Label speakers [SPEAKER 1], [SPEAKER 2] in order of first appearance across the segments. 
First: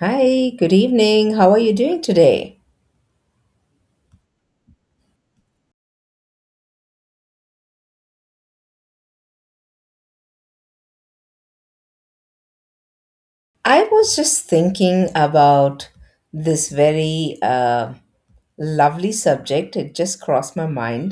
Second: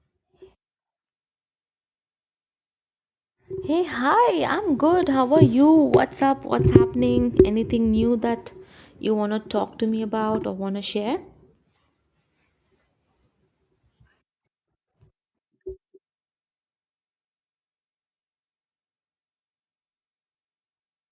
[SPEAKER 1] Hi, good evening. How are you doing today?
[SPEAKER 2] Hey, hi, I'm good. How are you? What's up? What's happening? Anything new that you want to talk to me about or want to share?
[SPEAKER 1] I was just thinking about this very lovely subject. It just crossed my mind.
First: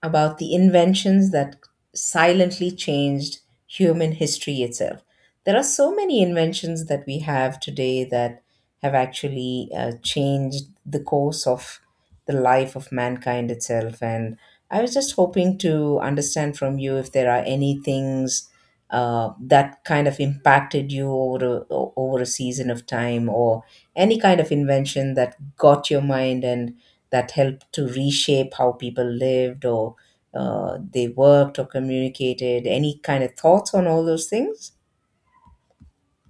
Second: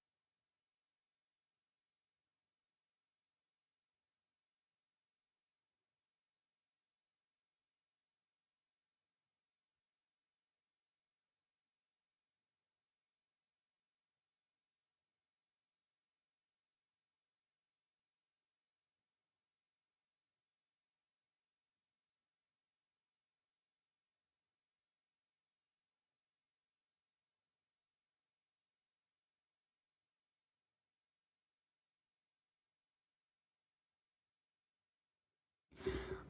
[SPEAKER 1] About the inventions that silently changed human history itself. There are so many inventions that we have today that have actually changed the course of the life of mankind itself. And I was just hoping to understand from you if there are any things that kind of impacted you over over a season of time, or any kind of invention that got your mind and that helped to reshape how people lived, or they worked or communicated? Any kind of thoughts on all those things?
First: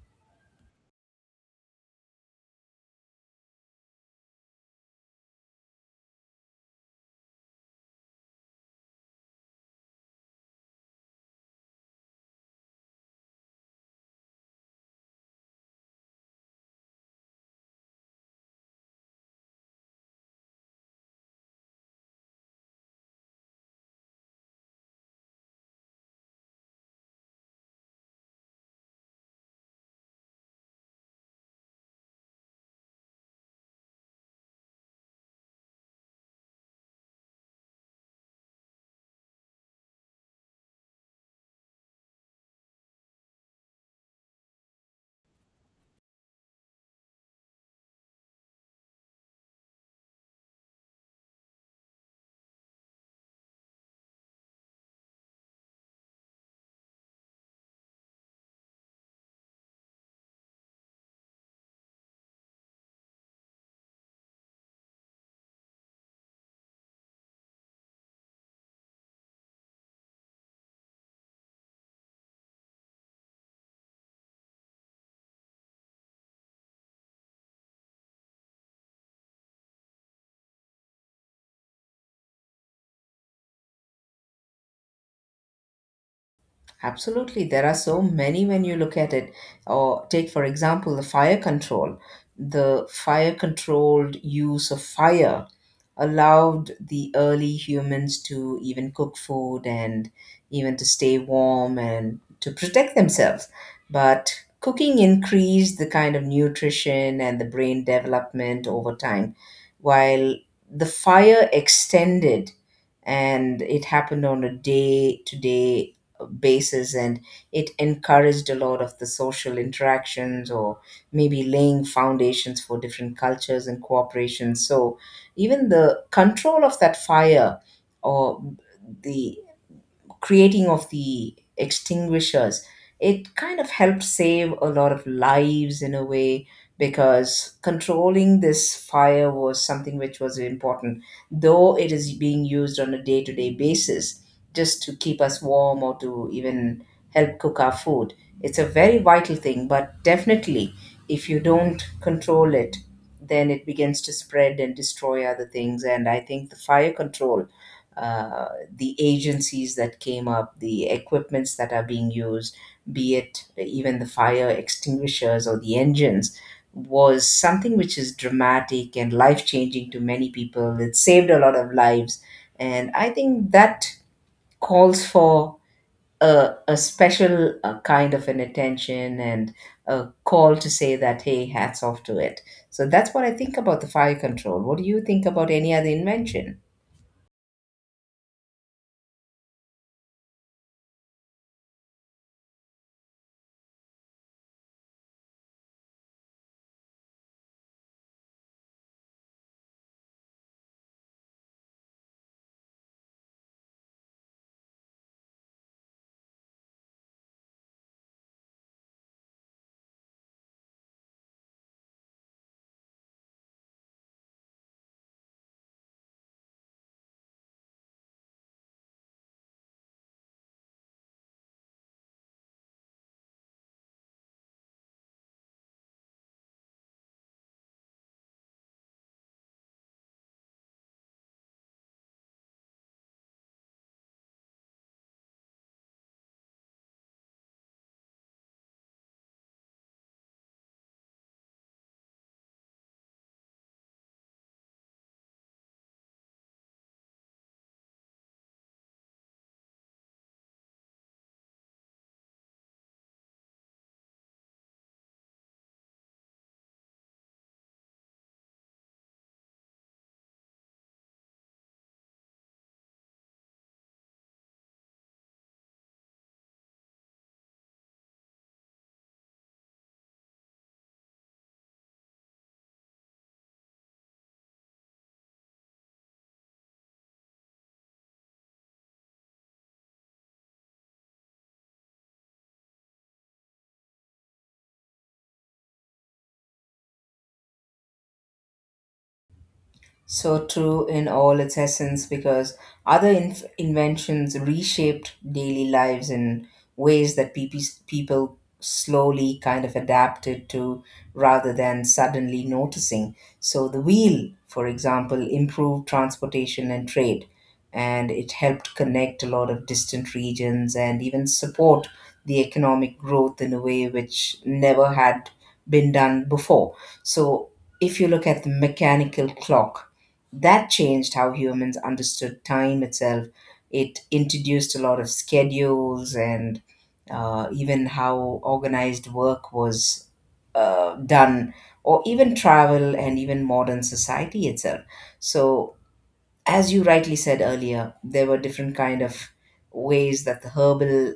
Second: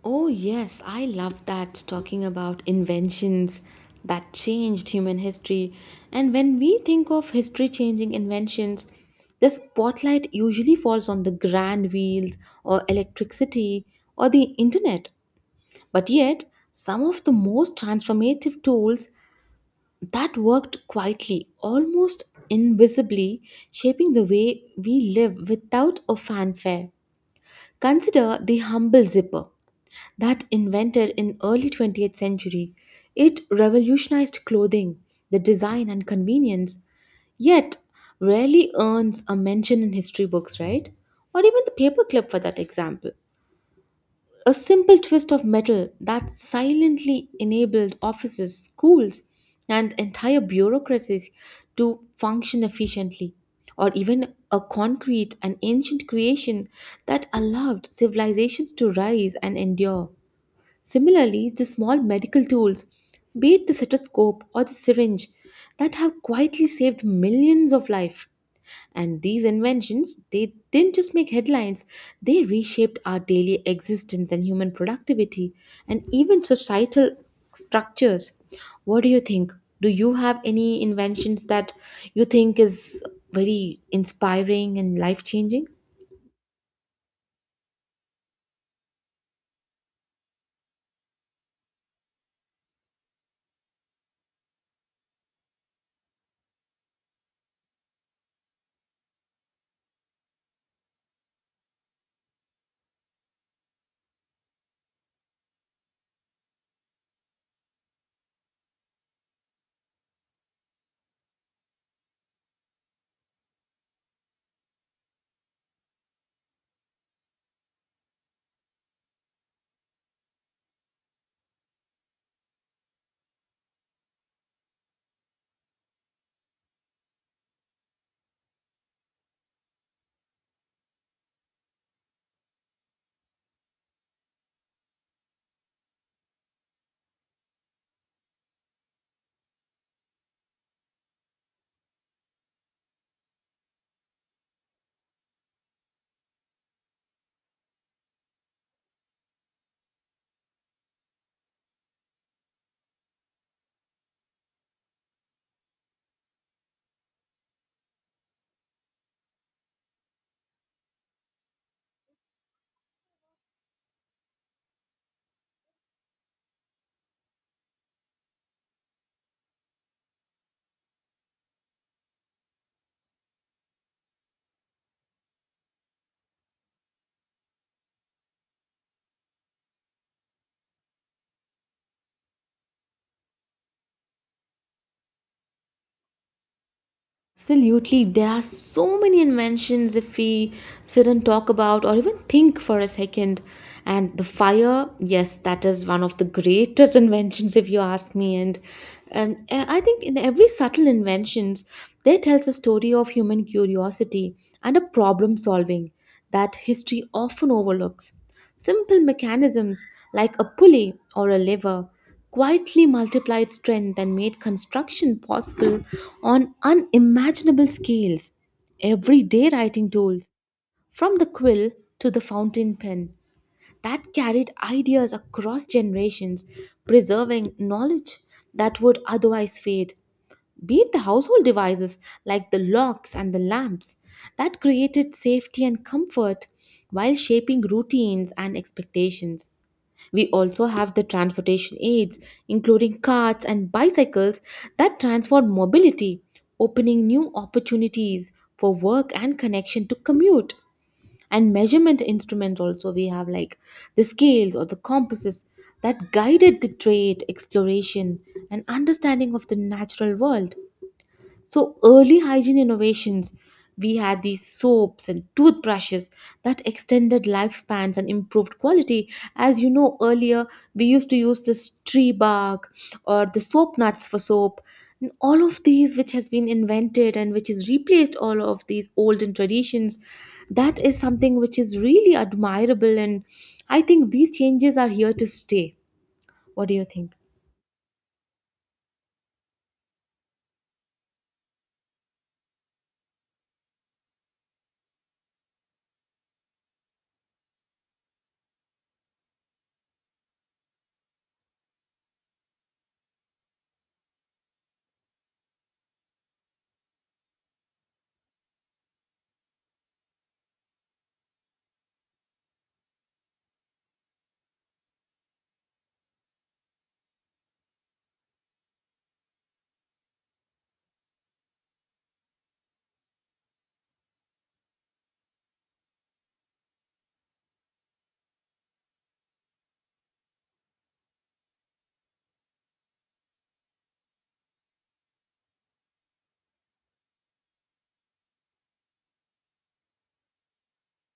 [SPEAKER 2] Oh, yes, I love that. Talking about inventions that changed human history. And when we think of history changing inventions, the spotlight usually falls on the grand wheels or electricity or the internet. But yet, some of the most transformative tools that worked quietly, almost invisibly, shaping the way we live without a fanfare. Consider the humble zipper that invented in early 20th century. It revolutionized clothing, the design and convenience, yet rarely earns a mention in history books, right? Or even the paperclip, for that example, a simple twist of metal that silently enabled offices, schools, and entire bureaucracies to function efficiently, or even a concrete and ancient creation that allowed civilizations to rise and endure. Similarly, the small medical tools, be it the stethoscope or the syringe, that have quietly saved millions of lives. And these inventions, they didn't just make headlines, they reshaped our daily existence and human productivity and even societal structures. What do you think? Do you have any inventions that you think is very inspiring and life changing?
[SPEAKER 1] Absolutely, there are so many when you look at it. Or take, for example, the fire control. The fire controlled use of fire allowed the early humans to even cook food and even to stay warm and to protect themselves. But cooking increased the kind of nutrition and the brain development over time, while the fire extended and it happened on a day to day basis, and it encouraged a lot of the social interactions or maybe laying foundations for different cultures and cooperation. So even the control of that fire or the creating of the extinguishers, it kind of helped save a lot of lives in a way, because controlling this fire was something which was important. Though it is being used on a day-to-day basis just to keep us warm or to even help cook our food, it's a very vital thing. But definitely, if you don't control it, then it begins to spread and destroy other things. And I think the fire control, uh the agencies that came up, the equipments that are being used, be it even the fire extinguishers or the engines, was something which is dramatic and life changing to many people. It saved a lot of lives. And I think that calls for a special kind of an attention and a call to say that, hey, hats off to it. So that's what I think about the fire control. What do you think about any other invention?
[SPEAKER 2] Absolutely, there are so many inventions if we sit and talk about or even think for a second. And the fire, yes, that is one of the greatest inventions, if you ask me. And I think in every subtle inventions, there tells a story of human curiosity and a problem solving that history often overlooks. Simple mechanisms like a pulley or a lever quietly multiplied strength and made construction possible on unimaginable scales. Everyday writing tools, from the quill to the fountain pen, that carried ideas across generations, preserving knowledge that would otherwise fade. Be it the household devices like the locks and the lamps that created safety and comfort while shaping routines and expectations. We also have the transportation aids, including carts and bicycles that transform mobility, opening new opportunities for work and connection to commute. And measurement instruments also we have, like the scales or the compasses, that guided the trade, exploration, and understanding of the natural world. So, early hygiene innovations, we had these soaps and toothbrushes that extended lifespans and improved quality. As you know, earlier we used to use this tree bark or the soap nuts for soap. And all of these, which has been invented and which has replaced all of these olden traditions, that is something which is really admirable. And I think these changes are here to stay. What do you think?
[SPEAKER 1] So true in all its essence, because other inventions reshaped daily lives in ways that people slowly kind of adapted to rather than suddenly noticing. So the wheel, for example, improved transportation and trade, and it helped connect a lot of distant regions and even support the economic growth in a way which never had been done before. So if you look at the mechanical clock, that changed how humans understood time itself. It introduced a lot of schedules and even how organized work was done, or even travel and even modern society itself. So, as you rightly said earlier, there were different kind of ways that the herbal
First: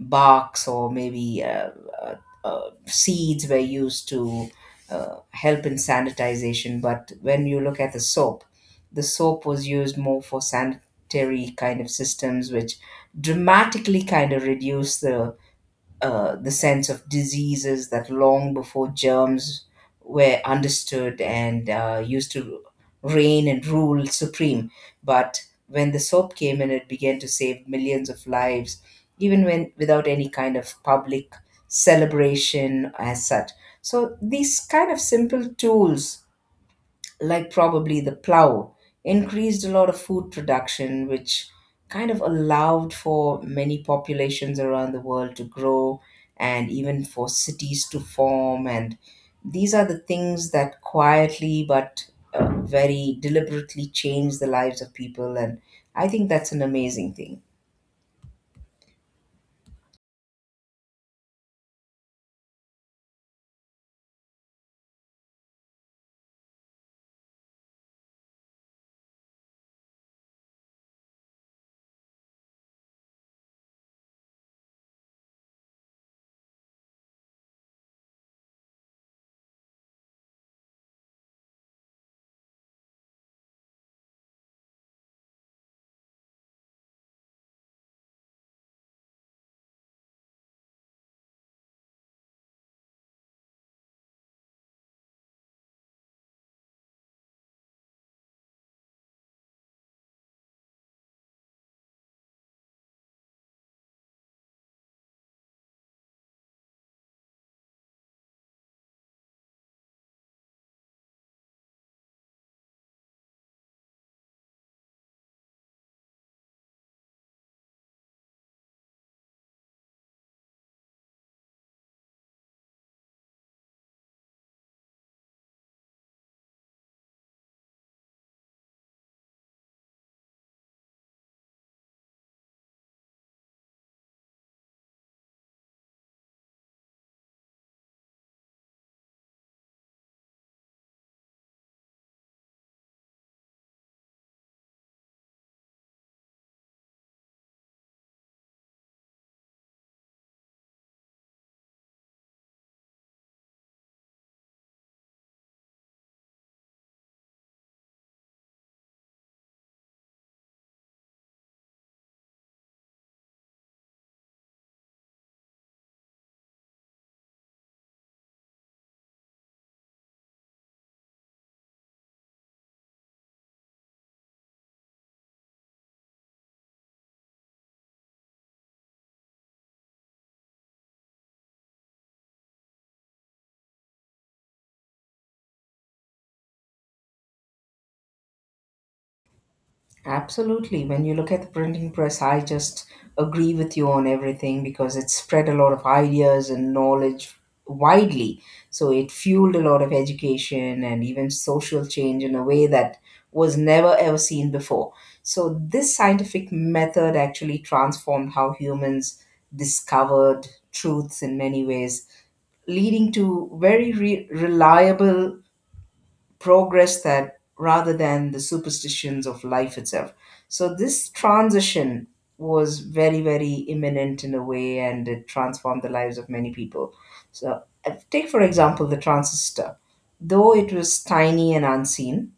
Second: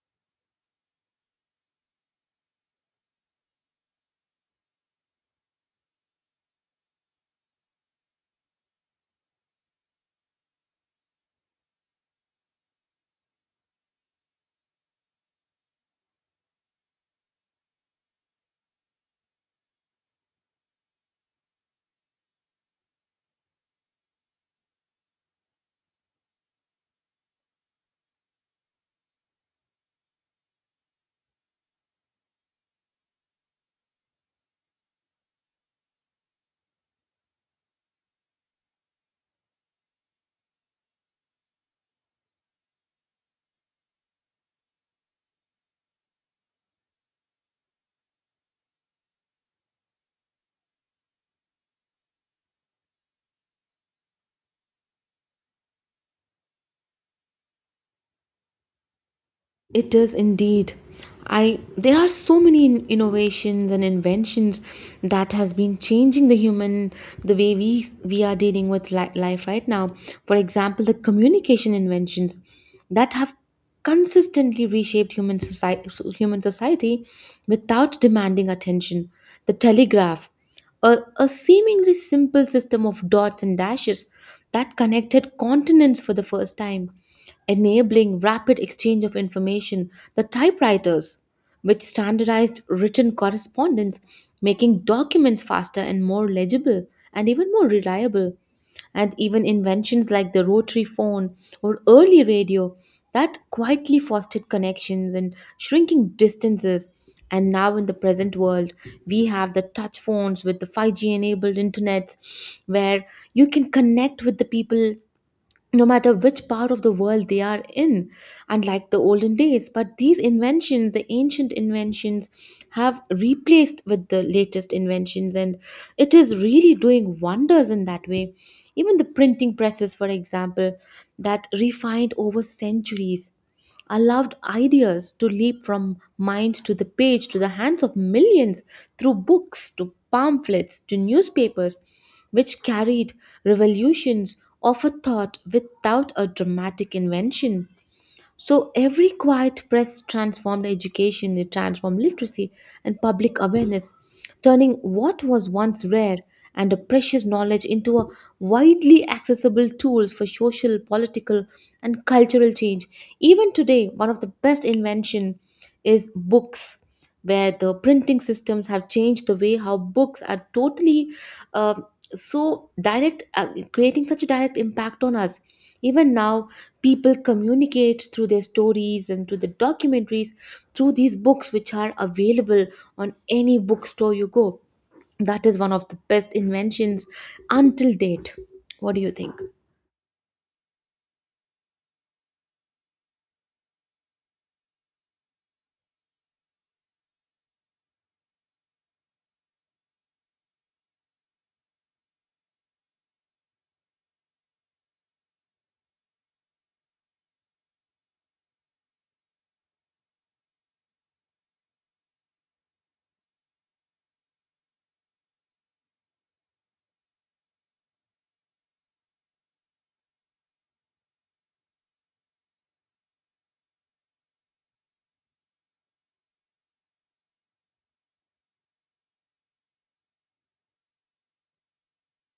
[SPEAKER 1] barks or maybe uh, seeds were used to help in sanitization. But when you look at the soap was used more for sanitary kind of systems, which dramatically kind of reduced the sense of diseases that long before germs were understood and used to reign and rule supreme. But when the soap came in, it began to save millions of lives, even when without any kind of public celebration as such. So these kind of simple tools, like probably the plow, increased a lot of food production, which kind of allowed for many populations around the world to grow and even for cities to form. And these are the things that quietly but very deliberately change the lives of people. And I think that's an amazing thing.
[SPEAKER 2] It is indeed. I, there are so many innovations and inventions that has been changing the human, the way we are dealing with life right now. For example, the communication inventions that have consistently reshaped human society without demanding attention. The telegraph, a seemingly simple system of dots and dashes that connected continents for the first time, enabling rapid exchange of information, the typewriters, which standardized written correspondence, making documents faster and more legible and even more reliable, and even inventions like the rotary phone or early radio that quietly fostered connections and shrinking distances. And now, in the present world, we have the touch phones with the 5G enabled internets, where you can connect with the people no matter which part of the world they are in, unlike the olden days. But these inventions, the ancient inventions, have replaced with the latest inventions, and it is really doing wonders in that way. Even the printing presses, for example, that refined over centuries, allowed ideas to leap from mind to the page to the hands of millions, through books to pamphlets to newspapers, which carried revolutions of a thought without a dramatic invention. So every quiet press transformed education, it transformed literacy and public awareness, turning what was once rare and a precious knowledge into a widely accessible tools for social, political, and cultural change. Even today, one of the best invention is books, where the printing systems have changed the way how books are totally uh, so direct, creating such a direct impact on us. Even now, people communicate through their stories and through the documentaries, through these books which are available on any bookstore you go. That is one of the best inventions until date. What do you think?
[SPEAKER 1] Absolutely. When you look at the printing press, I just agree with you on everything, because it spread a lot of ideas and knowledge widely. So it fueled a lot of education and even social change in a way that was never ever seen before. So this scientific method actually transformed how humans discovered truths in many ways, leading to very reliable progress that rather than the superstitions of life itself. So this transition was very, very imminent in a way, and it transformed the lives of many people. So take for example the transistor. Though it was tiny and unseen,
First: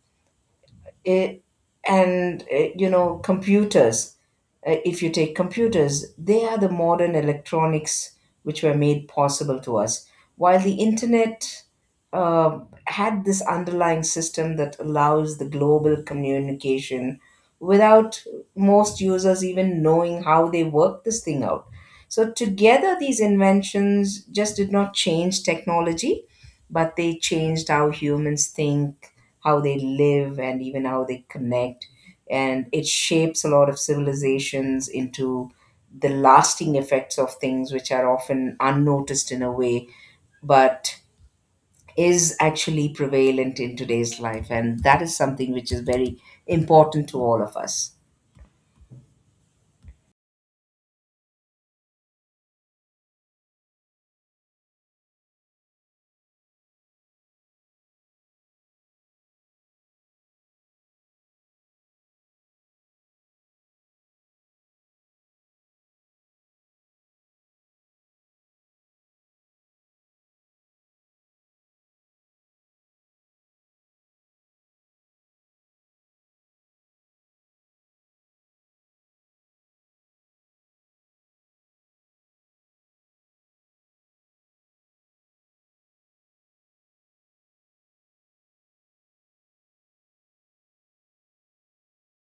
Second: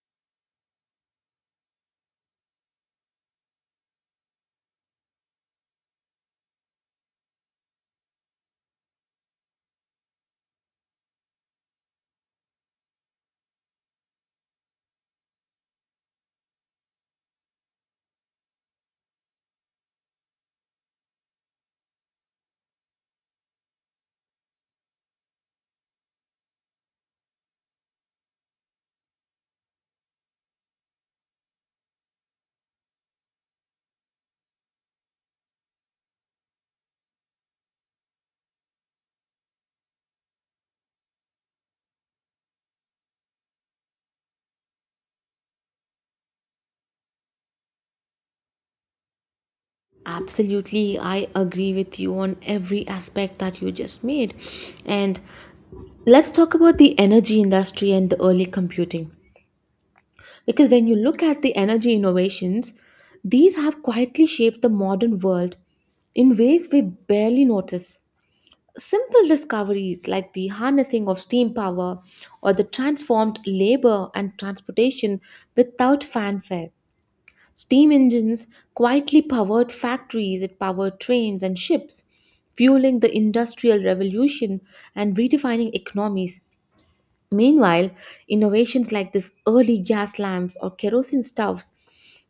[SPEAKER 1] it and you know computers, if you take computers, they are the modern electronics which were made possible to us. While the internet uh, had this underlying system that allows the global communication without most users even knowing how they work this thing out. So, together, these inventions just did not change technology, but they changed how humans think, how they live, and even how they connect, and it shapes a lot of civilizations into the lasting effects of things which are often unnoticed in a way, but is actually prevalent in today's life. And that is something which is very important to all of us.
[SPEAKER 2] Absolutely, I agree with you on every aspect that you just made. And let's talk about the energy industry and the early computing. Because when you look at the energy innovations, these have quietly shaped the modern world in ways we barely notice. Simple discoveries like the harnessing of steam power or the transformed labor and transportation without fanfare. Steam engines quietly powered factories, it powered trains and ships, fueling the industrial revolution and redefining economies. Meanwhile, innovations like these early gas lamps or kerosene stoves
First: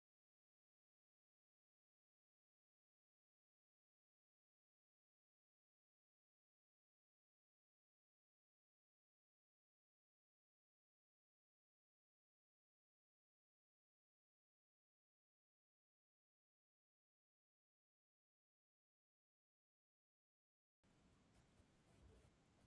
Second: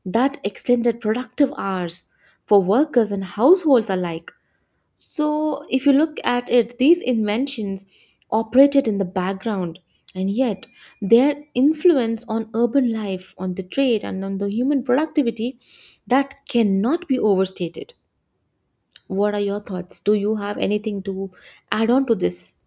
[SPEAKER 2] that extended productive hours for workers and households alike. So, if you look at it, these inventions operated in the background, and yet their influence on urban life, on the trade, and on the human productivity that cannot be overstated. What are your thoughts? Do you have anything to add on to this?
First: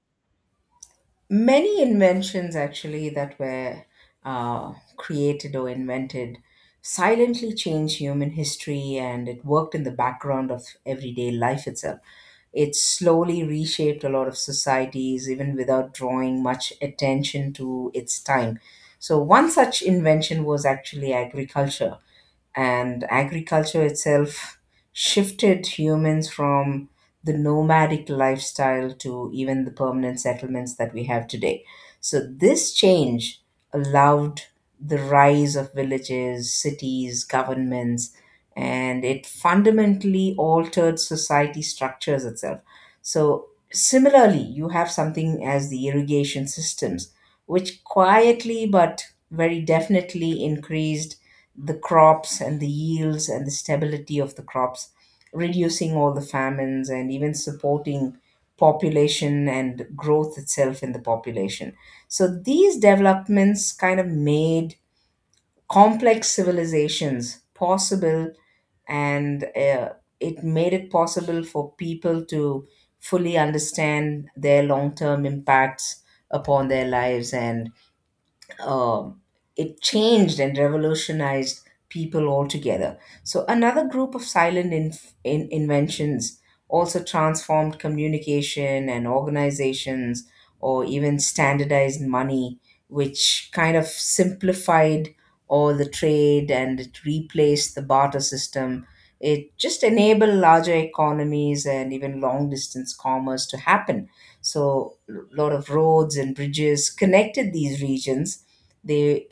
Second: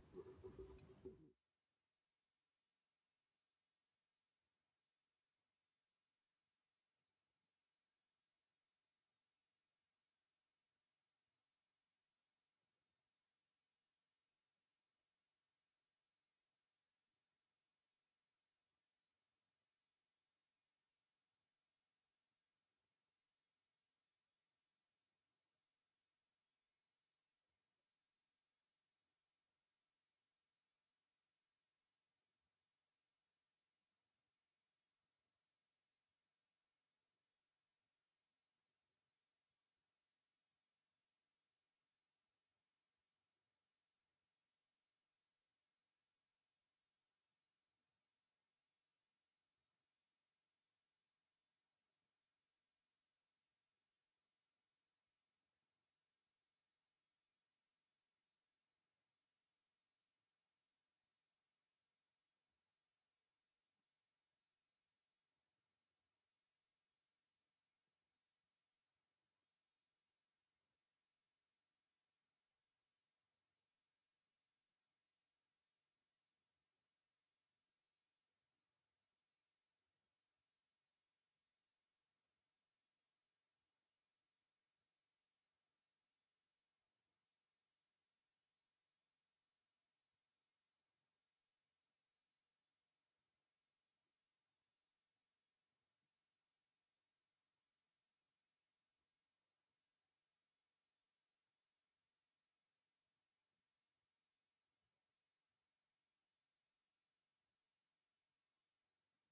[SPEAKER 1] Many inventions actually that were created or invented silently changed human history, and it worked in the background of everyday life itself. It slowly reshaped a lot of societies, even without drawing much attention to its time. So, one such invention was actually agriculture, and agriculture itself shifted humans from the nomadic lifestyle to even the permanent settlements that we have today. So, this change allowed the rise of villages, cities, governments, and it fundamentally altered society structures itself. So, similarly, you have something as the irrigation systems, which quietly but very definitely increased the crops and the yields and the stability of the crops, reducing all the famines and even supporting population and growth itself in the population. So these developments kind of made complex civilizations possible, and it made it possible for people to fully understand their long term impacts upon their lives. And um, it changed and revolutionized people altogether. So another group of silent inventions also transformed communication and organizations or even standardized money, which kind of simplified all the trade and it replaced the barter system. It just enabled larger economies and even long distance commerce to happen. So, a lot of roads and bridges connected these regions. They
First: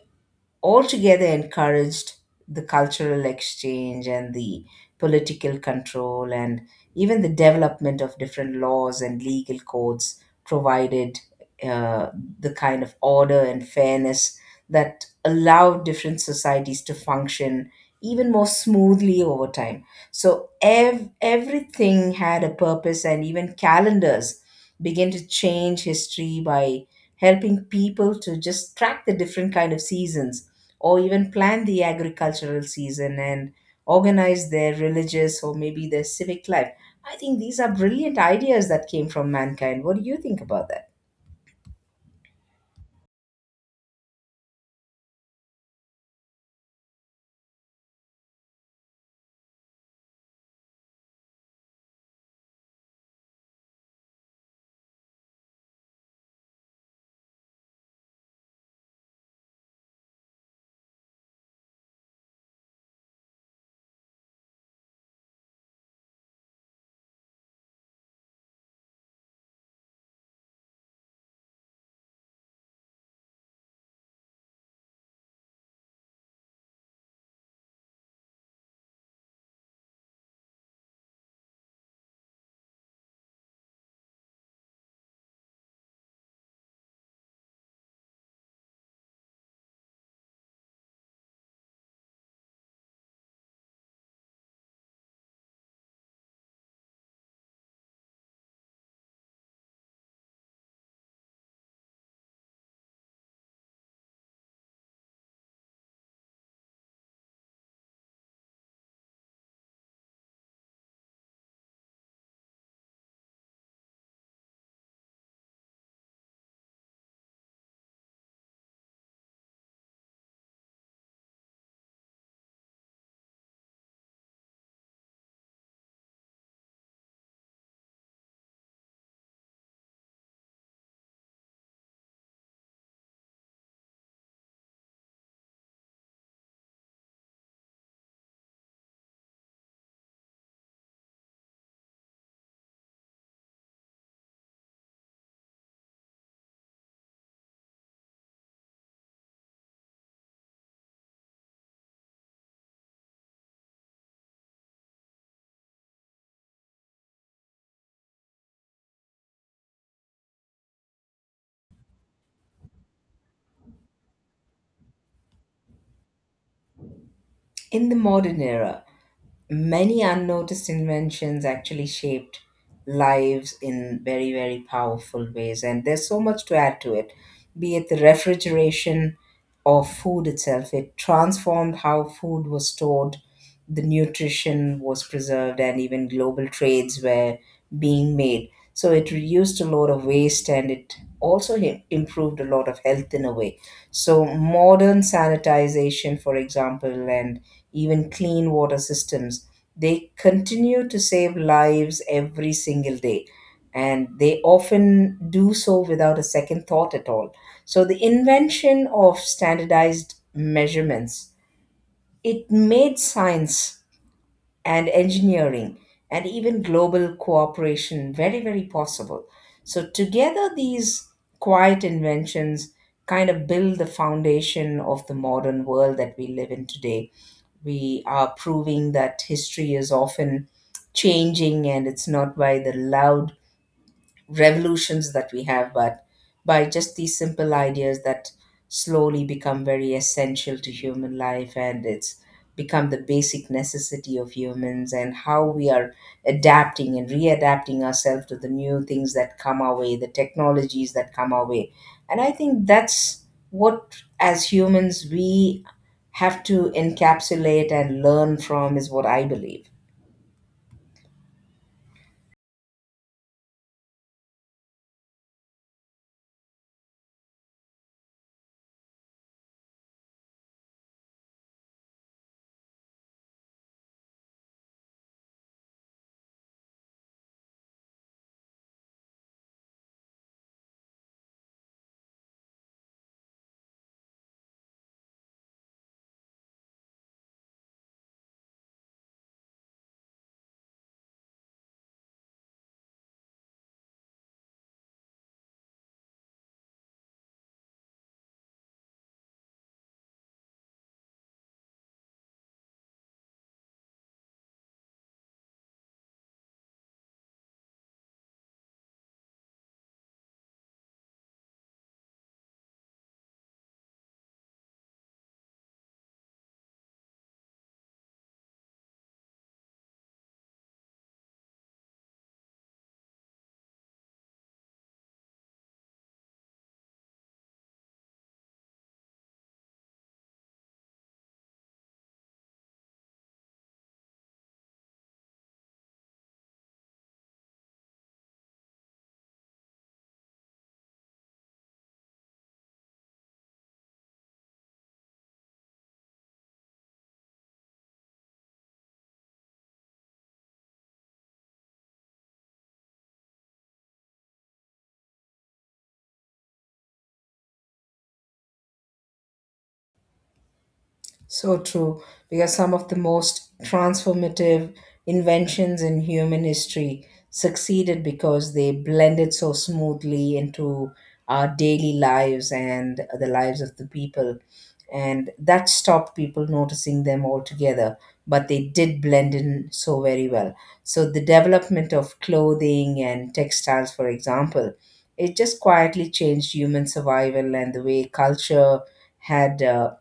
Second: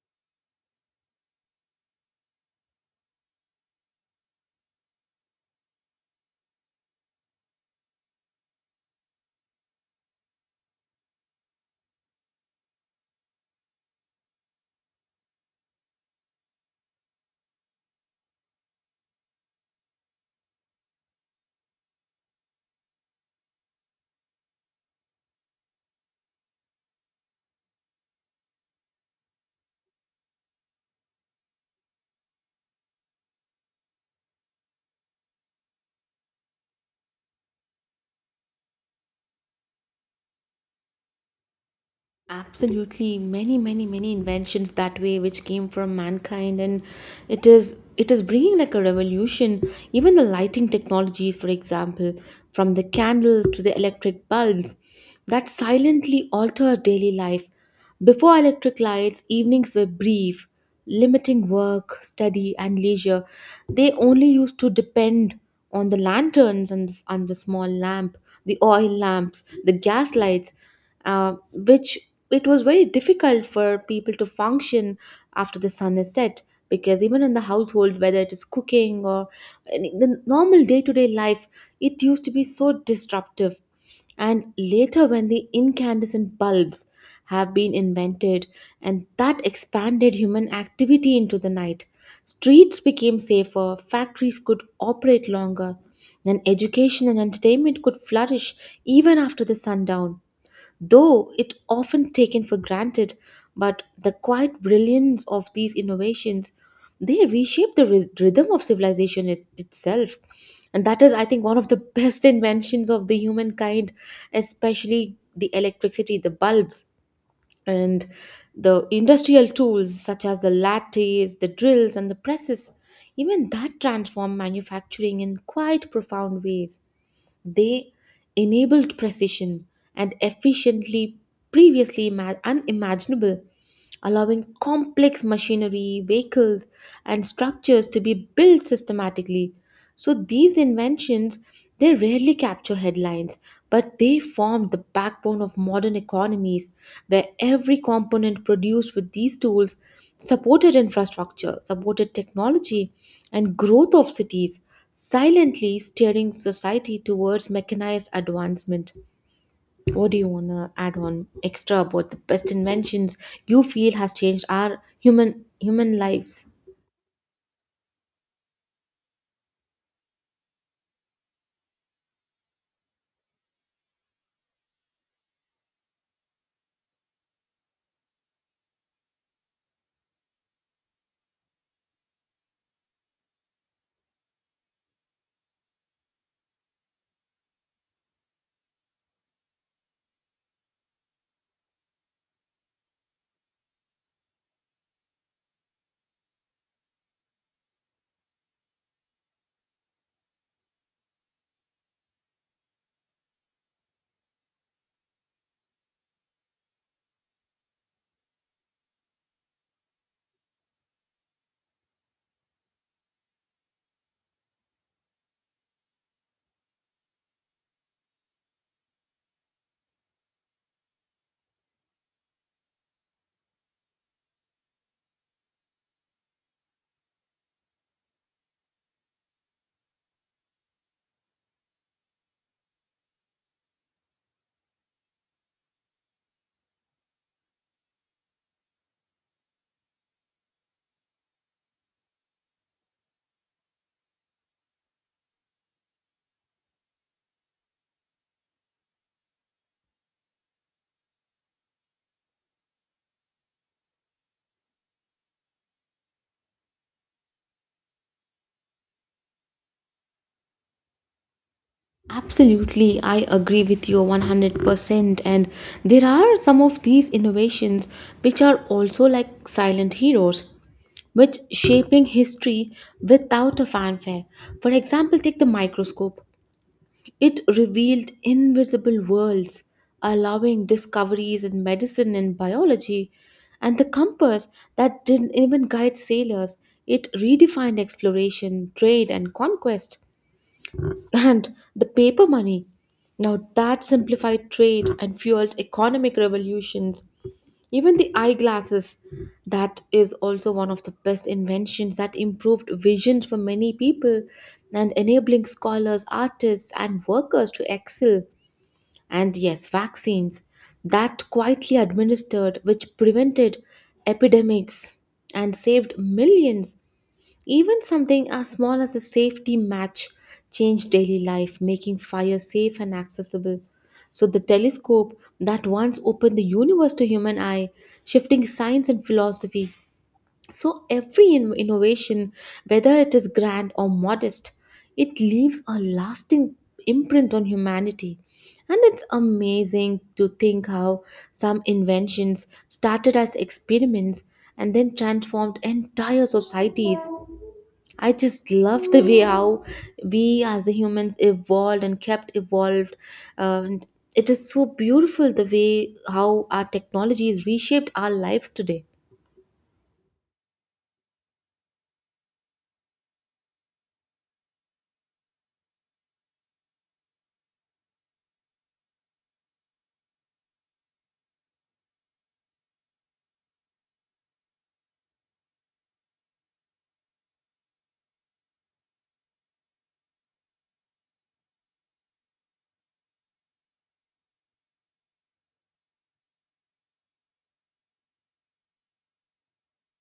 [SPEAKER 1] altogether encouraged the cultural exchange and the political control, and even the development of different laws and legal codes provided uh, the kind of order and fairness that allowed different societies to function even more smoothly over time. So everything had a purpose, and even calendars begin to change history by helping people to just track the different kind of seasons or even plan the agricultural season and organize their religious or maybe their civic life. I think these are brilliant ideas that came from mankind. What do you think about that?
[SPEAKER 2] Absolutely, many inventions that way which came from mankind, and it is bringing like a revolution. Even the lighting technologies, for example, from the candles to the electric bulbs, that silently alter daily life. Before electric lights, evenings were brief, limiting work, study, and leisure. They only used to depend on the lanterns, on the small lamp, the oil lamps, the gas lights, which it was very difficult for people to function after the sun is set, because even in the household, whether it is cooking or in the normal day-to-day life, it used to be so disruptive. And later, when the incandescent bulbs have been invented, and that expanded human activity into the night. Streets became safer, factories could operate longer, and education and entertainment could flourish even after the sundown. Though it often taken for granted, but the quiet brilliance of these innovations, they reshape the rhythm of civilization itself. And that is, I think, one of the best inventions of the humankind, especially the electricity, the bulbs, and the industrial tools such as the lattes, the drills, and the presses. Even that transform manufacturing in quite profound ways. They enabled precision and efficiently previously unimaginable, allowing complex machinery, vehicles, and structures to be built systematically. So these inventions, they rarely capture headlines, but they form the backbone of modern economies, where every component produced with these tools supported infrastructure, supported technology, and growth of cities, silently steering society towards mechanized advancement. What do you want to add on extra about the best inventions you feel has changed our human lives?
[SPEAKER 1] In the modern era, many unnoticed inventions actually shaped lives in very, very powerful ways, and there's so much to add to it. Be it the refrigeration or food itself, it transformed how food was stored, the nutrition was preserved, and even global trades were being made. So it reduced a lot of waste and it also improved a lot of health in a way. So modern sanitization, for example, and even clean water systems, they continue to save lives every single day, and they often do so without a second thought at all. So, the invention of standardized measurements, it made science and engineering and even global cooperation very, very possible. So, together, these quiet inventions kind of build the foundation of the modern world that we live in today. We are proving that history is often changing, and it's not by the loud revolutions that we have, but by just these simple ideas that slowly become very essential to human life. And it's become the basic necessity of humans and how we are adapting and readapting ourselves to the new things that come our way, the technologies that come our way. And I think that's what, as humans, we have to encapsulate and learn from, is what I believe.
[SPEAKER 2] Absolutely, I agree with you 100%. And there are some of these innovations which are also like silent heroes, which shaping history without a fanfare. For example, take the microscope. It revealed invisible worlds, allowing discoveries in medicine and biology, and the compass that didn't even guide sailors. It redefined exploration, trade, and conquest. And the paper money. Now that simplified trade and fueled economic revolutions. Even the eyeglasses, that is also one of the best inventions that improved vision for many people and enabling scholars, artists, and workers to excel. And yes, vaccines that quietly administered, which prevented epidemics and saved millions. Even something as small as a safety match changed daily life, making fire safe and accessible. So, the telescope that once opened the universe to human eye, shifting science and philosophy. So, every innovation, whether it is grand or modest, it leaves a lasting imprint on humanity. And it's amazing to think how some inventions started as experiments and then transformed entire societies. I just love the way how we as the humans evolved and kept evolved. And it is so beautiful the way how our technology has reshaped our lives today.
[SPEAKER 1] So true, because some of the most transformative inventions in human history succeeded because they blended so smoothly into our daily lives and the lives of the people. And that stopped people noticing them altogether, but they did blend in so very well. So, the development of clothing and textiles, for example, it just quietly changed human survival and the way culture had.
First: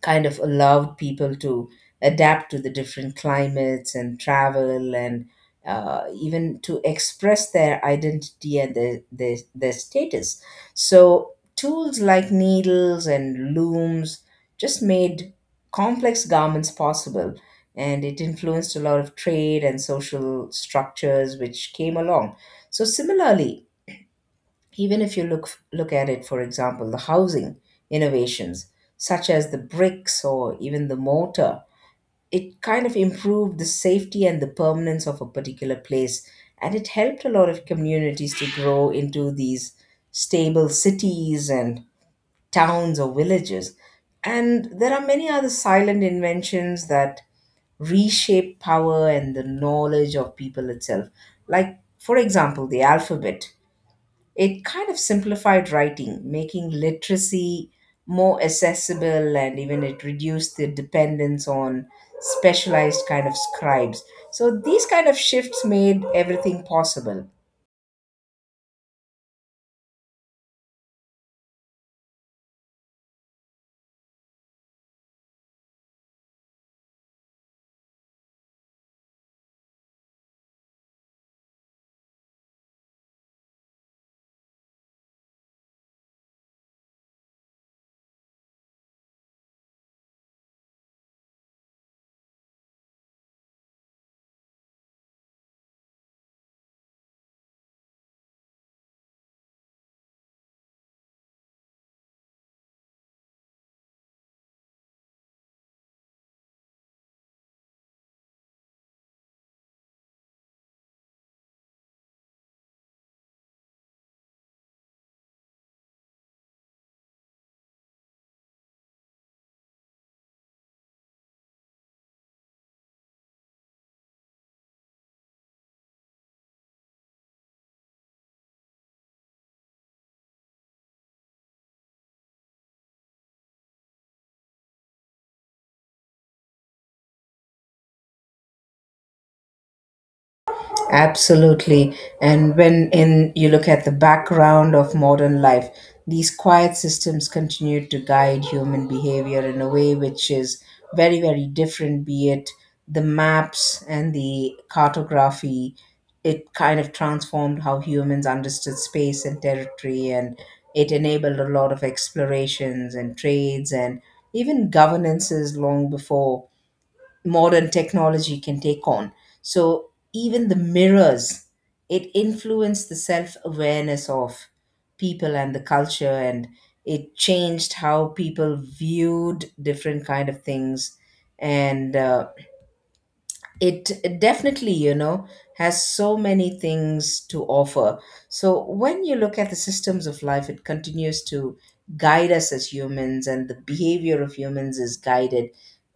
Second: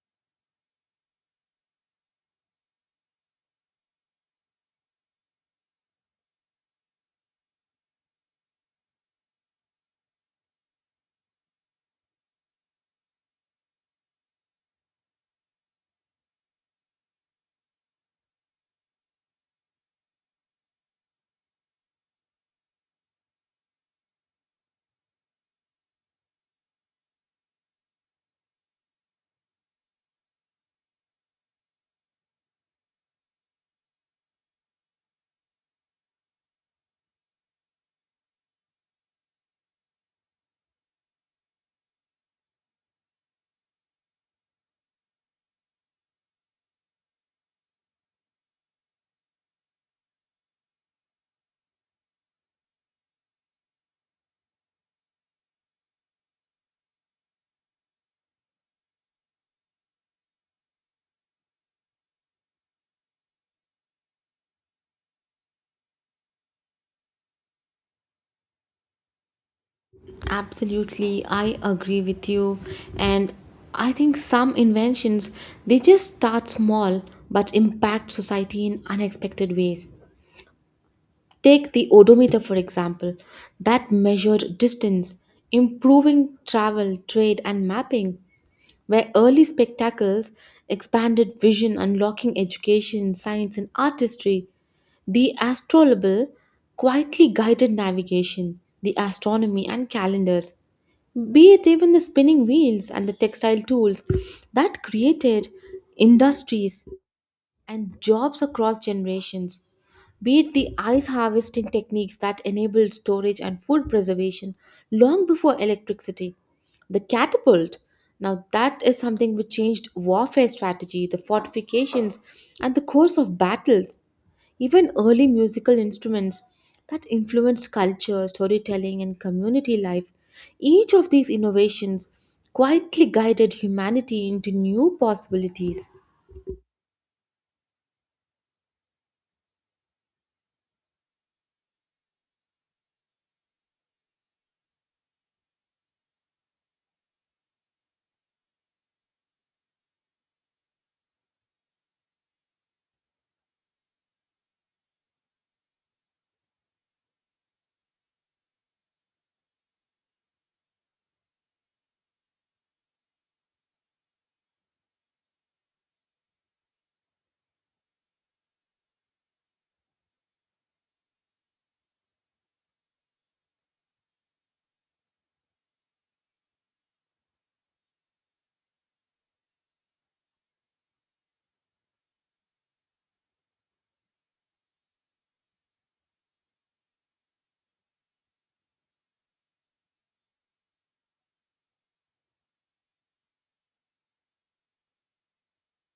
[SPEAKER 1] Kind of allowed people to adapt to the different climates and travel, and even to express their identity and their status. So, tools like needles and looms just made complex garments possible, and it influenced a lot of trade and social structures which came along. So, similarly, even if you look at it, for example, the housing innovations such as the bricks or even the mortar, it kind of improved the safety and the permanence of a particular place, and it helped a lot of communities to grow into these stable cities and towns or villages. And there are many other silent inventions that reshape power and the knowledge of people itself, like, for example, the alphabet. It kind of simplified writing, making literacy more accessible, and even it reduced the dependence on specialized kind of scribes. So these kind of shifts made everything possible.
[SPEAKER 2] Absolutely, I agree with you. And I think some inventions, they just start small but impact society in unexpected ways. Take the odometer, for example, that measured distance, improving travel, trade, and mapping. Where early spectacles expanded vision, unlocking education, science, and artistry. The astrolabal quietly guided navigation, the astronomy, and calendars, be it even the spinning wheels and the textile tools that created industries and jobs across generations. Be it the ice harvesting techniques that enabled storage and food preservation long before electricity. The catapult, now that is something which changed warfare strategy, the fortifications, and the course of battles. Even early musical instruments that influenced culture, storytelling, and community life. Each of these innovations quietly guided humanity into new possibilities.
[SPEAKER 1] Absolutely. And when in you look at the background of modern life, these quiet systems continue to guide human behavior in a way which is very, very different, be it the maps and the cartography. It kind of transformed how humans understood space and territory, and it enabled a lot of explorations and trades and even governances long before modern technology can take on. So even the mirrors, it influenced the self awareness of people and the culture, and it changed how people viewed different kind of things. And It definitely, you know, has so many things to offer. So when you look at the systems of life, it continues to guide us as humans, and the behavior of humans is guided,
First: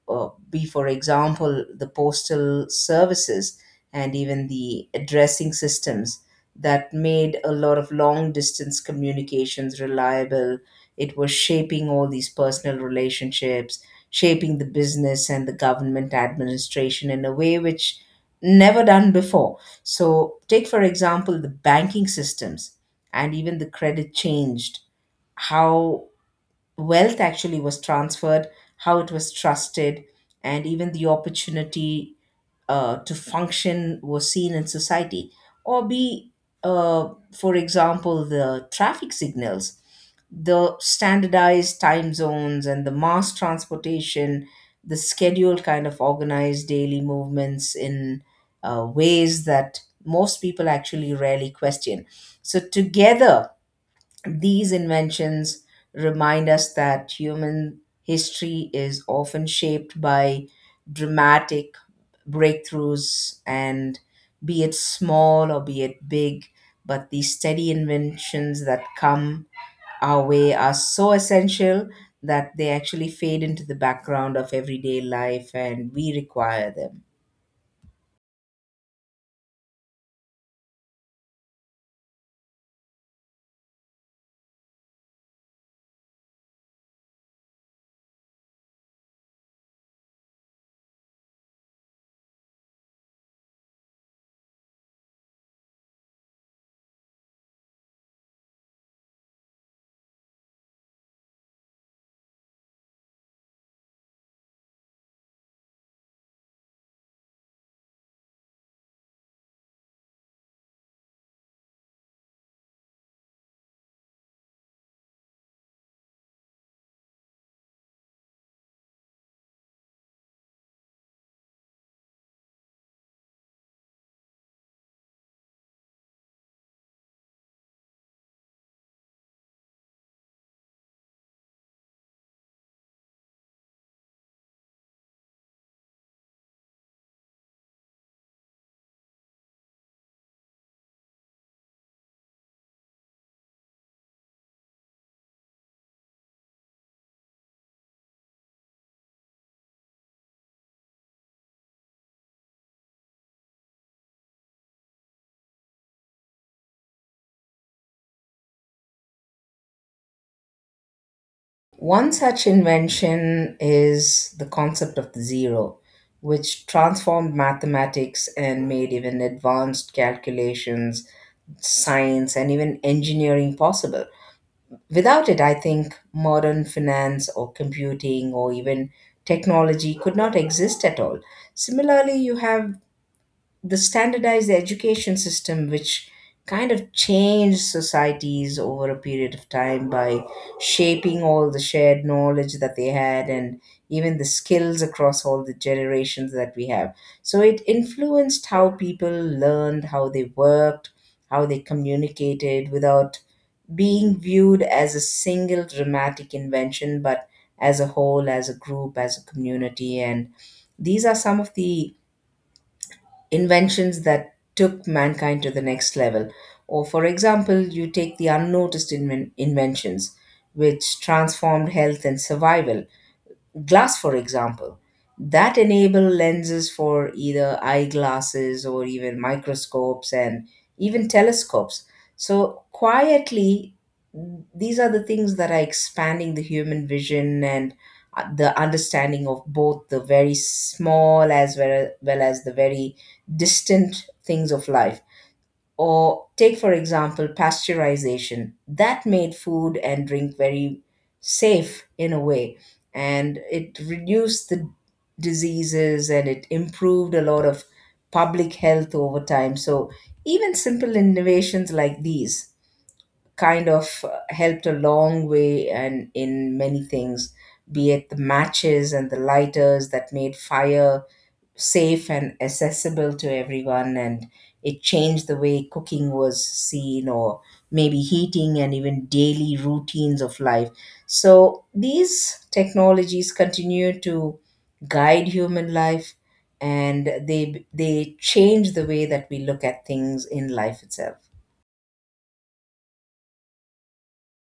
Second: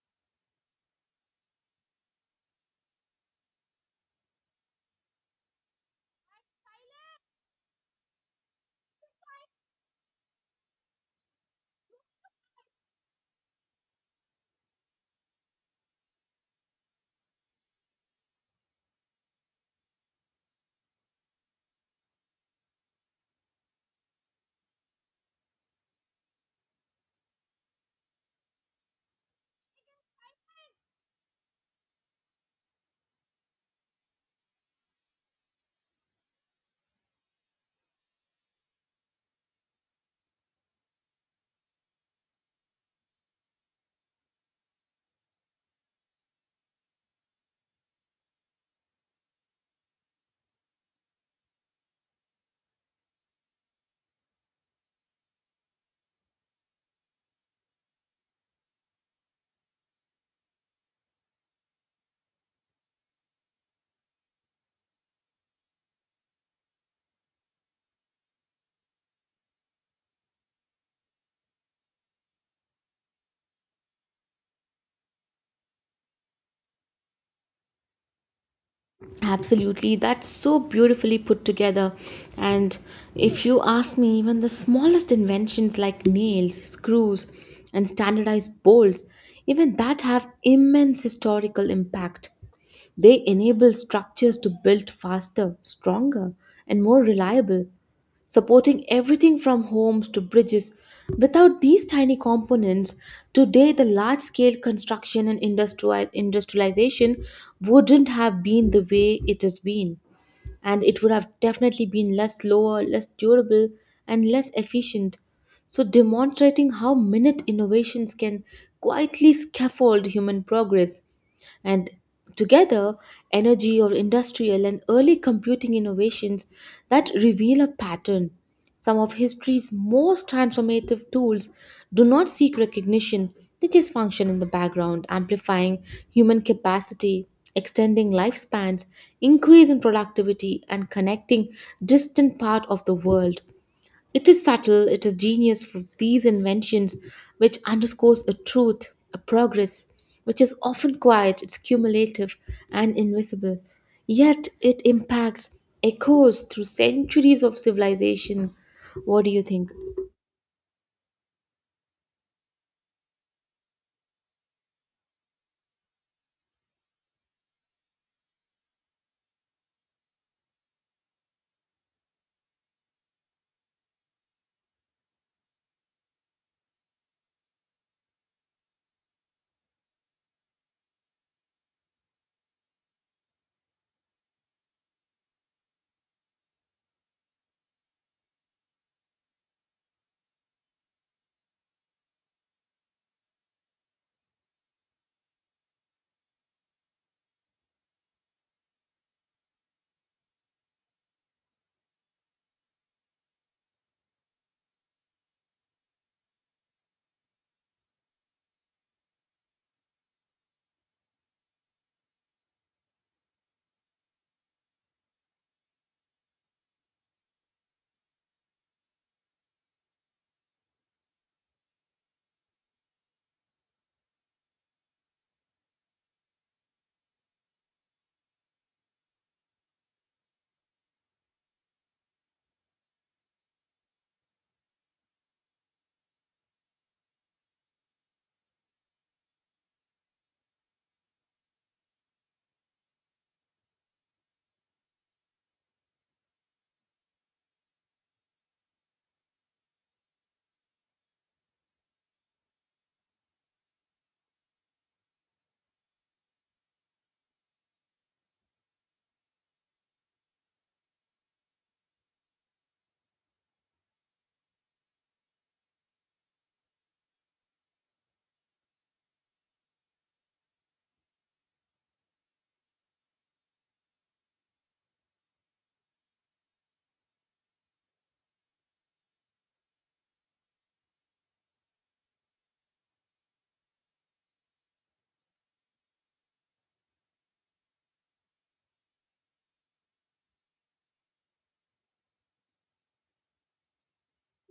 [SPEAKER 1] be, for example, the postal services and even the addressing systems that made a lot of long distance communications reliable. It was shaping all these personal relationships, shaping the business and the government administration in a way which never done before. So, take for example the banking systems, and even the credit changed how wealth actually was transferred, how it was trusted, and even the opportunity to function was seen in society. Or be, for example, the traffic signals, the standardized time zones, and the mass transportation, the scheduled kind of organized daily movements in ways that most people actually rarely question. So, together, these inventions remind us that human history is often shaped by dramatic breakthroughs, and be it small or be it big, but the steady inventions that come our way are so essential that they actually fade into the background of everyday life and we require them.
[SPEAKER 2] Absolutely, that's so beautifully put together. And if you ask me, even the smallest inventions like nails, screws, and standardized bolts, even that have immense historical impact. They enable structures to build faster, stronger, and more reliable, supporting everything from homes to bridges. Without these tiny components, today the large scale construction and industrialization wouldn't have been the way it has been, and it would have definitely been less slower, less durable, and less efficient. So, demonstrating how minute innovations can quietly scaffold human progress. And together, energy or industrial and early computing innovations that reveal a pattern. Some of history's most transformative tools do not seek recognition, they just function in the background, amplifying human capacity, extending lifespans, increasing productivity, and connecting distant parts of the world. It is subtle, it is genius for these inventions, which underscores a truth, a progress, which is often quiet, it's cumulative and invisible. Yet it impacts, echoes through centuries of civilization. What do you think?
[SPEAKER 1] One such invention is the concept of the zero, which transformed mathematics and made even advanced calculations, science, and even engineering possible. Without it, I think modern finance or computing or even technology could not exist at all. Similarly, you have the standardized education system, which kind of changed societies over a period of time by shaping all the shared knowledge that they had and even the skills across all the generations that we have. So it influenced how people learned, how they worked, how they communicated, without being viewed as a single dramatic invention, but as a whole, as a group, as a community. And these are some of the inventions that took mankind to the next level. Or, for example, you take the unnoticed inventions, which transformed health and survival. Glass, for example, that enable lenses for either eyeglasses or even microscopes and even telescopes. So quietly, these are the things that are expanding the human vision and the understanding of both the very small, as well as the very distant things of life. Or take, for example, pasteurization. That made food and drink very safe in a way. And it reduced the diseases and it improved a lot of public health over time. So even simple innovations like these kind of helped a long way and in many things, be it the matches and the lighters that made fire safe and accessible to everyone, and it changed the way cooking was seen, or maybe heating and even daily routines of life. So these technologies continue to guide human life, and they change the way that we look at things in life itself.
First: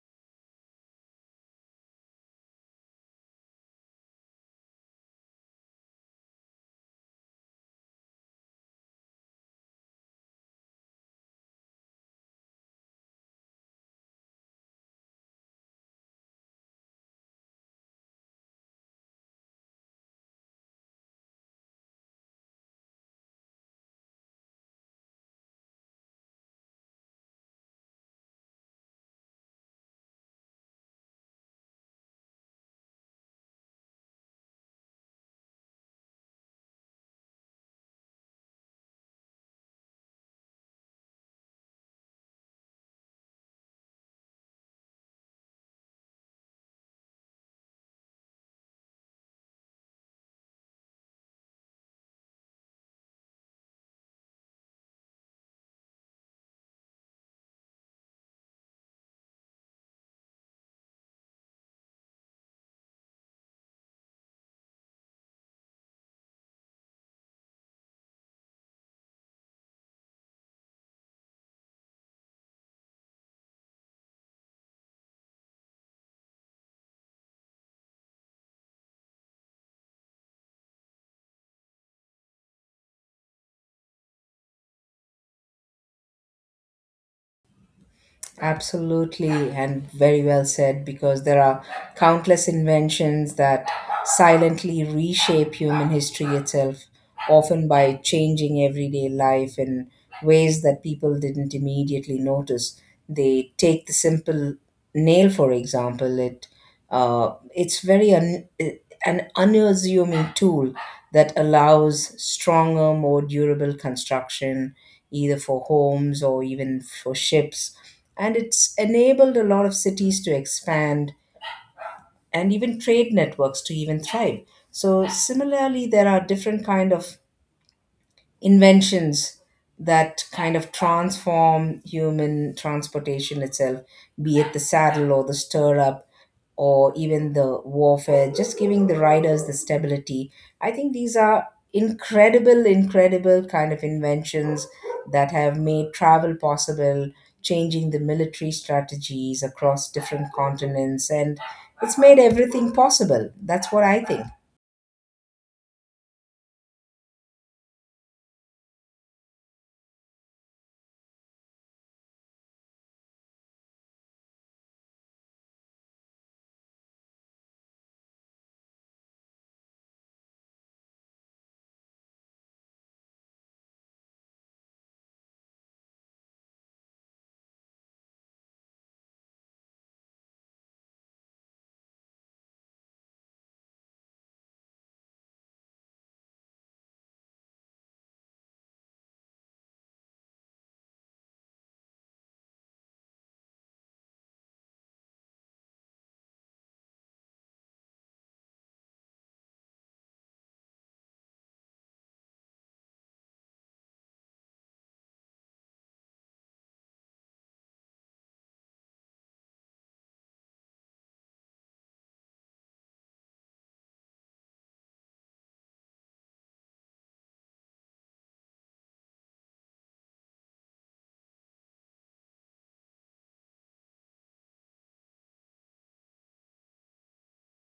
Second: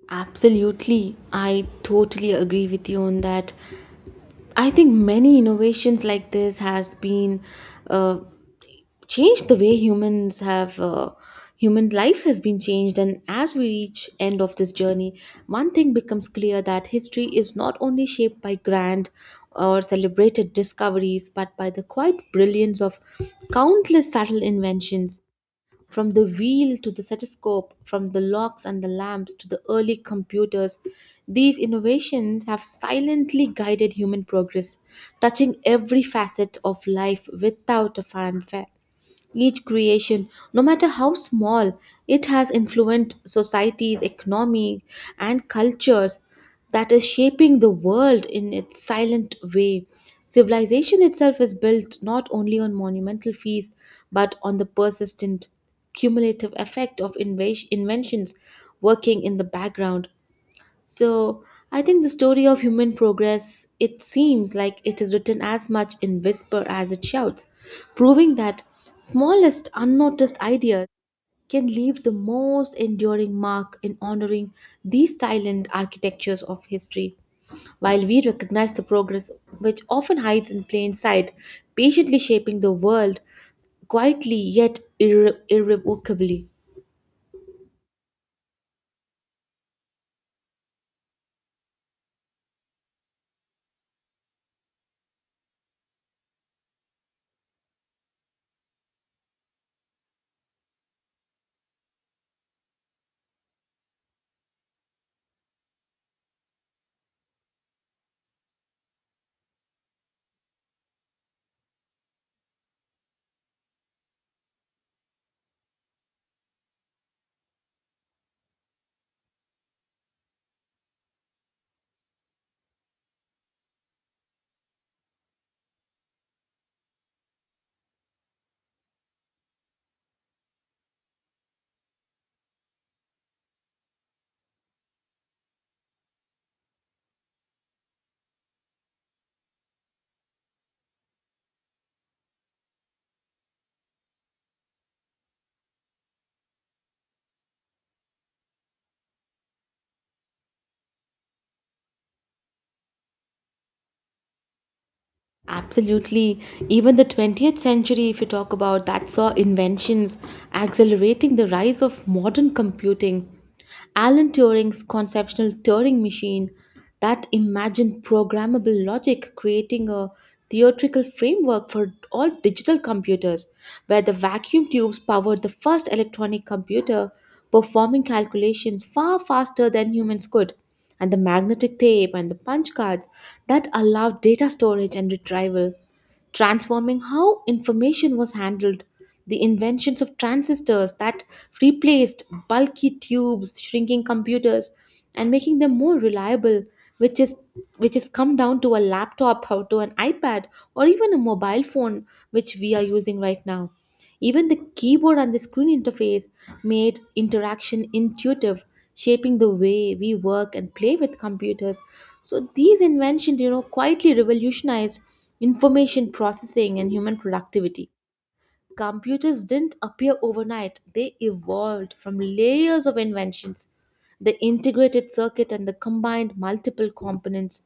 [SPEAKER 2] Absolutely. I totally agree with you on that. I think many innovations like this has been uh, changed the way humans have human lives has been changed, and as we reach end of this journey, one thing becomes clear that history is not only shaped by grand or celebrated discoveries, but by the quiet brilliance of countless subtle inventions, from the wheel to the stethoscope, from the locks and the lamps to the early computers. These innovations have silently guided human progress, touching every facet of life without a fanfare. Each creation, no matter how small, it has influenced societies, economy, and cultures, that is shaping the world in its silent way. Civilization itself is built not only on monumental feats but on the persistent cumulative effect of inventions working in the background. So I think the story of human progress, it seems like it is written as much in whisper as it shouts, proving that smallest unnoticed ideas can leave the most enduring mark in honoring these silent architectures of history, while we recognize the progress which often hides in plain sight, patiently shaping the world quietly yet irrevocably.
[SPEAKER 1] Absolutely, and very well said, because there are countless inventions that silently reshape human history itself, often by changing everyday life in ways that people didn't immediately notice. They take the simple nail, for example. It's an unassuming tool that allows stronger, more durable construction, either for homes or even for ships, and it's enabled a lot of cities to expand and even trade networks to even thrive. So similarly, there are different kind of inventions that kind of transform human transportation itself, be it the saddle or the stir up or even the warfare, just giving the riders the stability. I think these are incredible, incredible kind of inventions that have made travel possible, changing the military strategies across different continents, and it's made everything possible. That's what I think.
[SPEAKER 2] Absolutely. Even the 20th century, if you talk about that, saw inventions accelerating the rise of modern computing. Alan Turing's conceptual Turing machine, that imagined programmable logic creating a theoretical framework for all digital computers, where the vacuum tubes powered the first electronic computer, performing calculations far faster than humans could, and the magnetic tape and the punch cards that allowed data storage and retrieval, transforming how information was handled. The inventions of transistors that replaced bulky tubes, shrinking computers, and making them more reliable, which is which has come down to a laptop or to an iPad or even a mobile phone which we are using right now. Even the keyboard and the screen interface made interaction intuitive, shaping the way we work and play with computers. So these inventions, you know, quietly revolutionized information processing and human productivity. Computers didn't appear overnight, they evolved from layers of inventions. The integrated circuit and the combined multiple components.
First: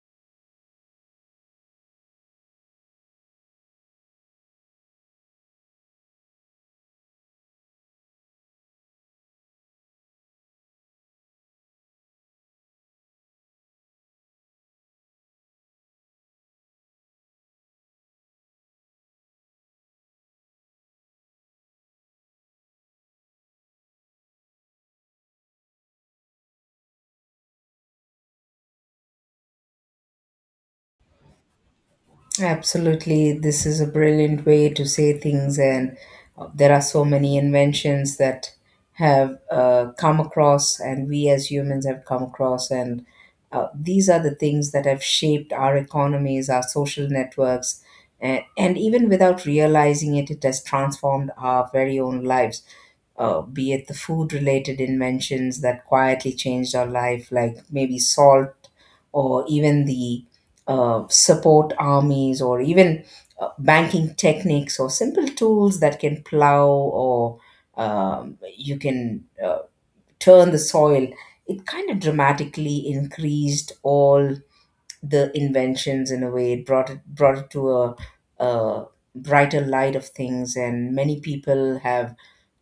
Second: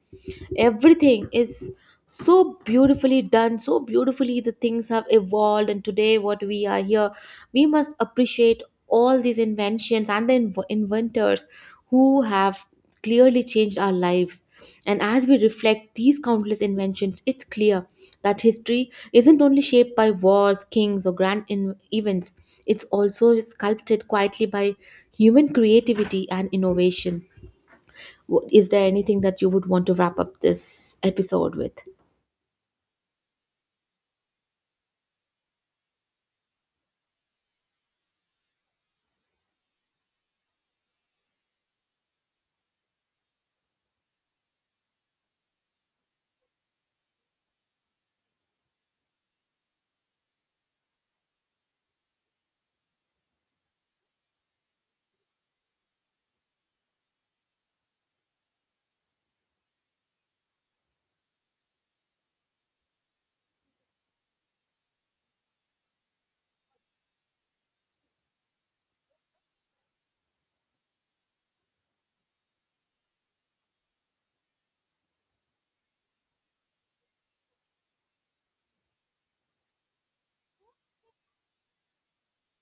[SPEAKER 2] Everything is so beautifully done, so beautifully the things have evolved, and today what we are here, we must appreciate all these inventions and the inventors who have clearly changed our lives. And as we reflect these countless inventions, it's clear that history isn't only shaped by wars, kings, or events, it's also sculpted quietly by human creativity and innovation. Is there anything that you would want to wrap up this episode with?
[SPEAKER 1] Absolutely, this is a brilliant way to say things. And There are so many inventions that have come across, and we as humans have come across, and these are the things that have shaped our economies, our social networks, and even without realizing it, it has transformed our very own lives, be it the food related inventions that quietly changed our life, like maybe salt, or even the support armies, or even banking techniques, or simple tools that can plow, or you can turn the soil. It kind of dramatically increased all the inventions in a way. It brought it to a brighter light of things, and many people have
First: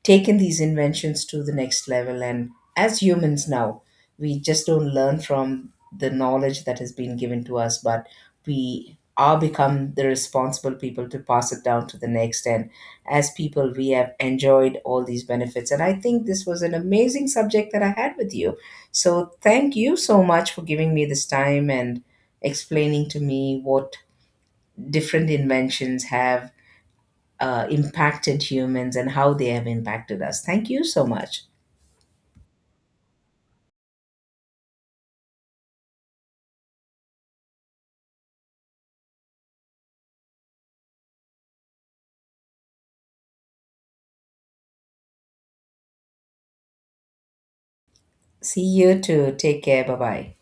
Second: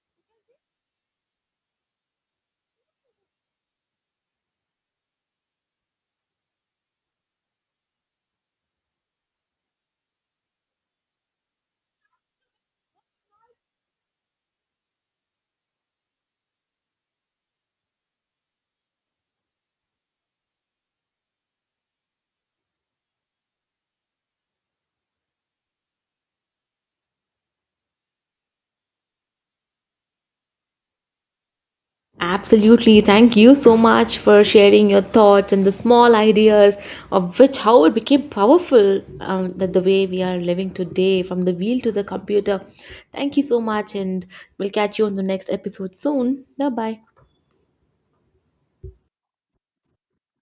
[SPEAKER 1] taken these inventions to the next level. And as humans now, we just don't learn from the knowledge that has been given to us, but we are become the responsible people to pass it down to the next. And as people, we have enjoyed all these benefits. And I think this was an amazing subject that I had with you. So thank you so much for giving me this time and explaining to me what different inventions have impacted humans and how they have impacted us. Thank you so much.
[SPEAKER 2] Absolutely. Thank you so much for sharing your thoughts and the small ideas of which how it became powerful that the way we are living today, from the wheel to the computer. Thank you so much, and we'll catch you on the next episode soon. Bye bye.
[SPEAKER 1] See you too. Take care. Bye bye.